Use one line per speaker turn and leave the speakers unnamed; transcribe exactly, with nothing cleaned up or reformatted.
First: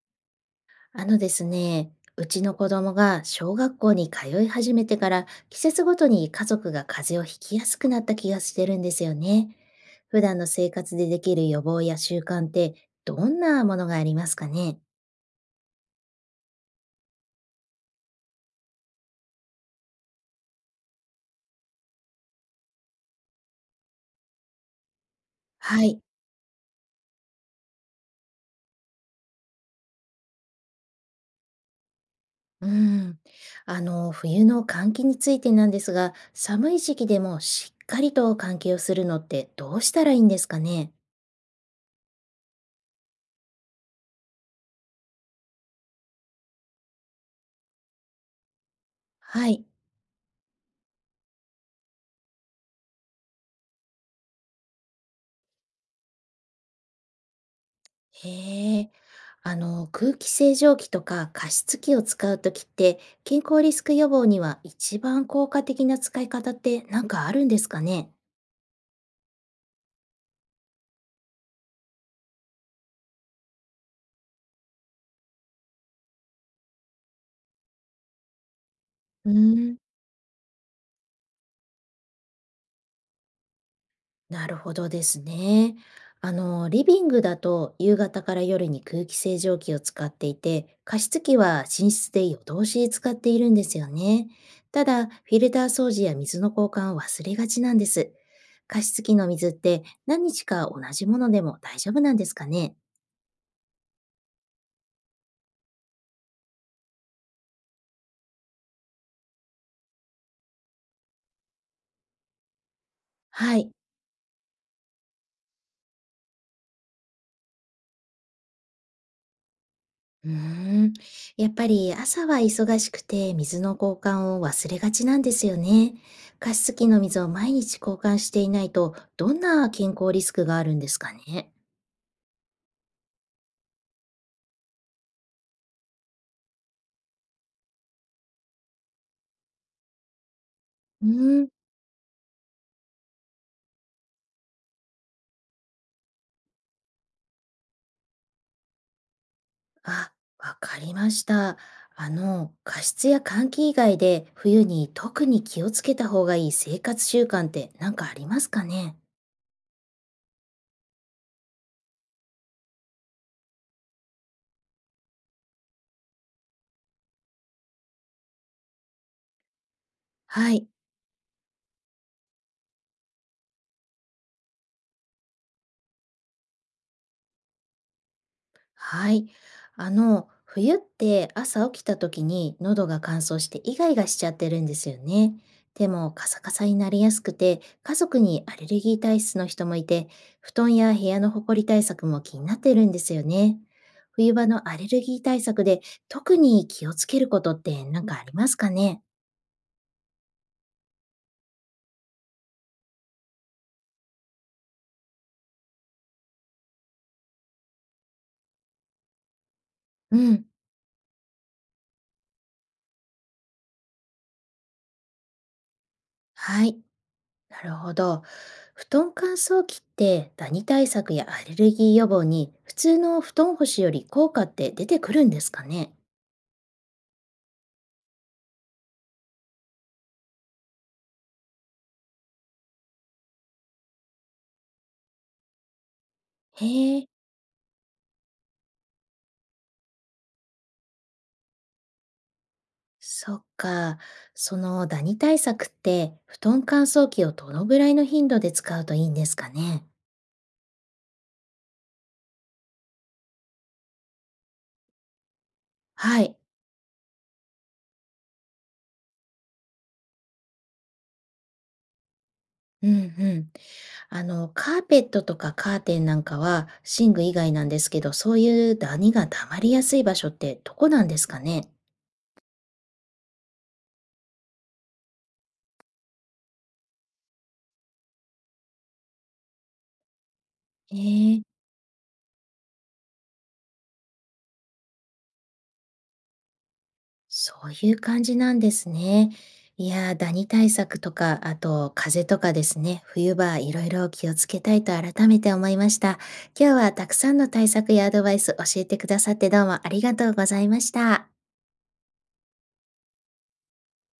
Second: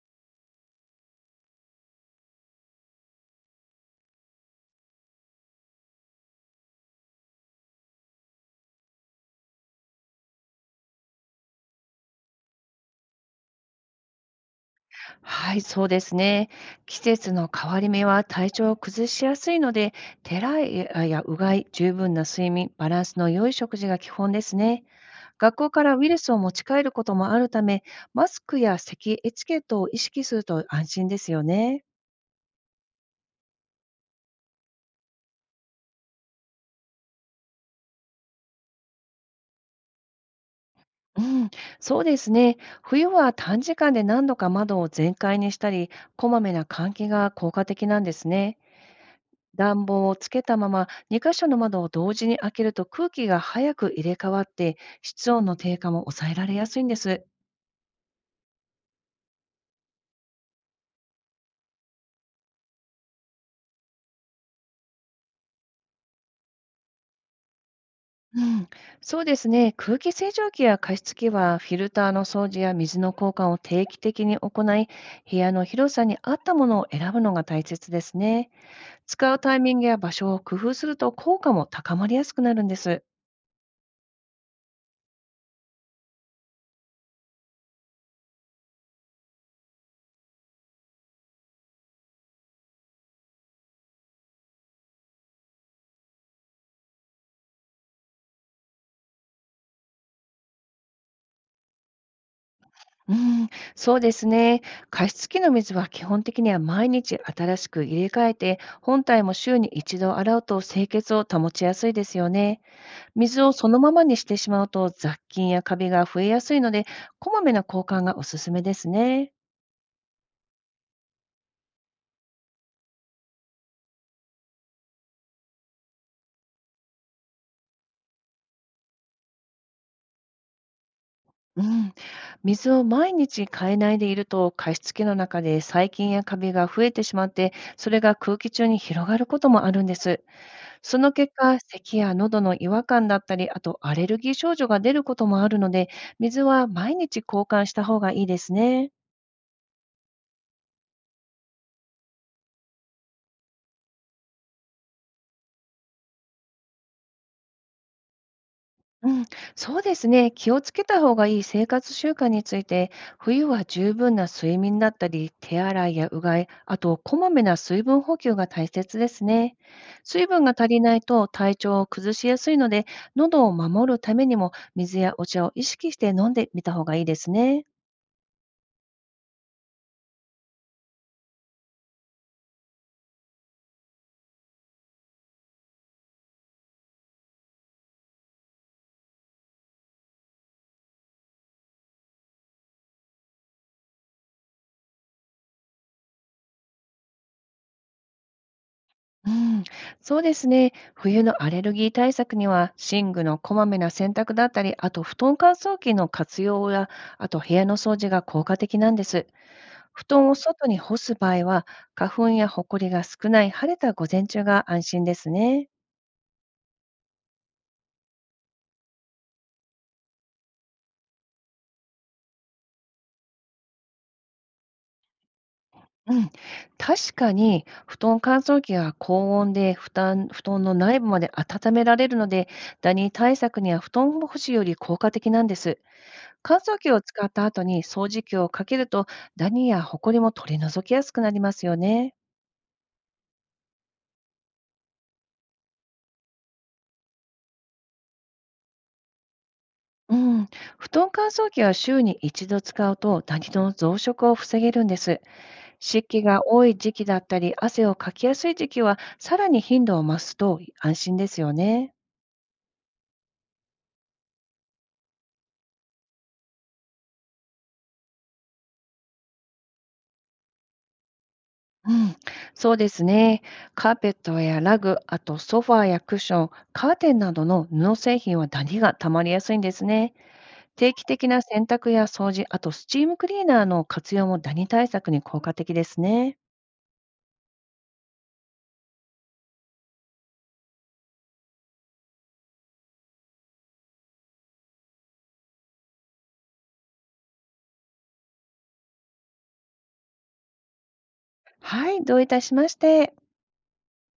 あのですね、うちの子供が小学校に通い始めてから季節ごとに家族が風邪をひきやすくなった気がしてるんですよね。普段の生活でできる予防や習慣ってどんなものがありますかね。
はい、そうですね。季節の変わり目は体調を崩しやすいので、手洗いややうがい、十分な睡眠、バランスの良い食事が基本ですね。学校か
は
ら
い。
ウイルスを持ち帰ることもあるため、マスクや咳エチケットを意識すると安心ですよね。
うん。あの、冬の換気についてなんですが、寒い時期でもしっかりと換気をするのってどうしたらいいんですかね。
うん、そうですね。冬は短時間で何度か窓を全開にしたり、こまめな換気が効果的なんですね。
はい。
暖房をつけたままに箇所の窓を同時に開けると空気が早く入れ替わって室温の低下も抑えられやすいんです。
へえ、あの、空気清浄機とか加湿器を使うときって、健康リスク予防には一番効果的な使い方って何かあるんですかね。
うん、そうですね。空気清浄機や加湿器はフィルターの掃除や水の交換を定期的に行い、部屋の広さに合ったものを選ぶのが大切ですね。
う
使
ー
うタイミ
ん、
ングや場所を工夫すると効果も高まりやすくなるんです。
なるほどですね。あの、リビングだと夕方から夜に空気清浄機を使っていて、加湿器は寝室で夜通し使っているんですよね。ただ、フィルター掃除や水の交換を忘れがちなんです。加湿器の水って何日か同じものでも大丈夫なんですかね。
うん、そうですね。加湿器の水は基本的には毎日新しく入れ替えて、本体も週に一度洗うと清潔を保ちやすいですよね。水を
は
そ
い。
のままにしてしまうと雑菌やカビが増えやすいので、こまめな交換がおすすめですね。
うーん。やっぱり朝は忙しくて水の交換を忘れがちなんですよね。加湿器の水を毎日交換していないとどんな健康リスクがあるんですかね。
うん、水を毎日変えないでいると加湿器の中で細菌やカビが増えてしまって、それが空気中に広がることもあるんです。そ
う
の結
ーん。
果、咳や喉の違和感だったり、あとアレルギー症状が出ることもあるので、水は毎日交換した方がいいですね。
あ、わかりました。あの、加湿や換気以外で冬に特に気をつけた方がいい生活習慣って何かありますかね。
うん、そうですね。気をつけた方がいい生活習慣について、冬は十分な睡眠だったり、手洗いやうがい、あとこまめな水分補給が大切ですね。水分が
は
足
い。
りないと体調を崩しやすいので、喉を守るためにも水やお茶を意識して飲んでみた方がいいですね。
はい。あの、冬って朝起きた時に喉が乾燥してイガイガしちゃってるんですよね。手もカサカサになりやすくて、家族にアレルギー体質の人もいて、布団や部屋のほこり対策も気になってるんですよね。冬場のアレルギー対策で特に気をつけることって何かありますかね。
うん、そうですね。冬のアレルギー対策には、寝具のこまめな洗濯だったり、あと布団乾燥機の活用や、あと部屋の掃除が効果的なんです。布
う
団を
ん。
外に干す場合は、花粉やほこりが少ない晴れた午前中が安心ですね。
はい。なるほど。布団乾燥機ってダニ対策やアレルギー予防に普通の布団干しより効果って出てくるんですかね。
うん、確かに布団乾燥機は高温で負担布団の内部まで温められるので、ダニ対策には布団干しより効果的なんです。乾
へ
燥機を
え、
使った後に掃除機をかけると、ダニやホコリも取り除きやすくなりますよね。
そっか。そのダニ対策って布団乾燥機をどのぐらいの頻度で使うといいんですかね。
うん、布団乾燥機は週に一度使うとダニの増殖を防げるんです。湿気
はい。
が多い時期だったり、汗をかきやすい時期はさらに頻度を増すと安心ですよね。
うんうん。あの、カーペットとかカーテンなんかは寝具以外なんですけど、そういうダニが溜まりやすい場所ってどこなんですかね。
うん、そうですね。カーペットやラグ、あとソファーやクッション、カーテンなどの布製品はダニがたまりやすいんですね。定
へ
期的な
え、
洗濯や掃除、あとスチームクリーナーの活用もダニ対策に効果的ですね。
そういう感じなんですね。いやー、ダニ対策とか、あと風邪とかですね、冬場いろいろ気をつけたいと改めて思いました。今日はたくさんの対策やアドバイス教えてくださってどうもありがとうございました。
はい、どういたしまして。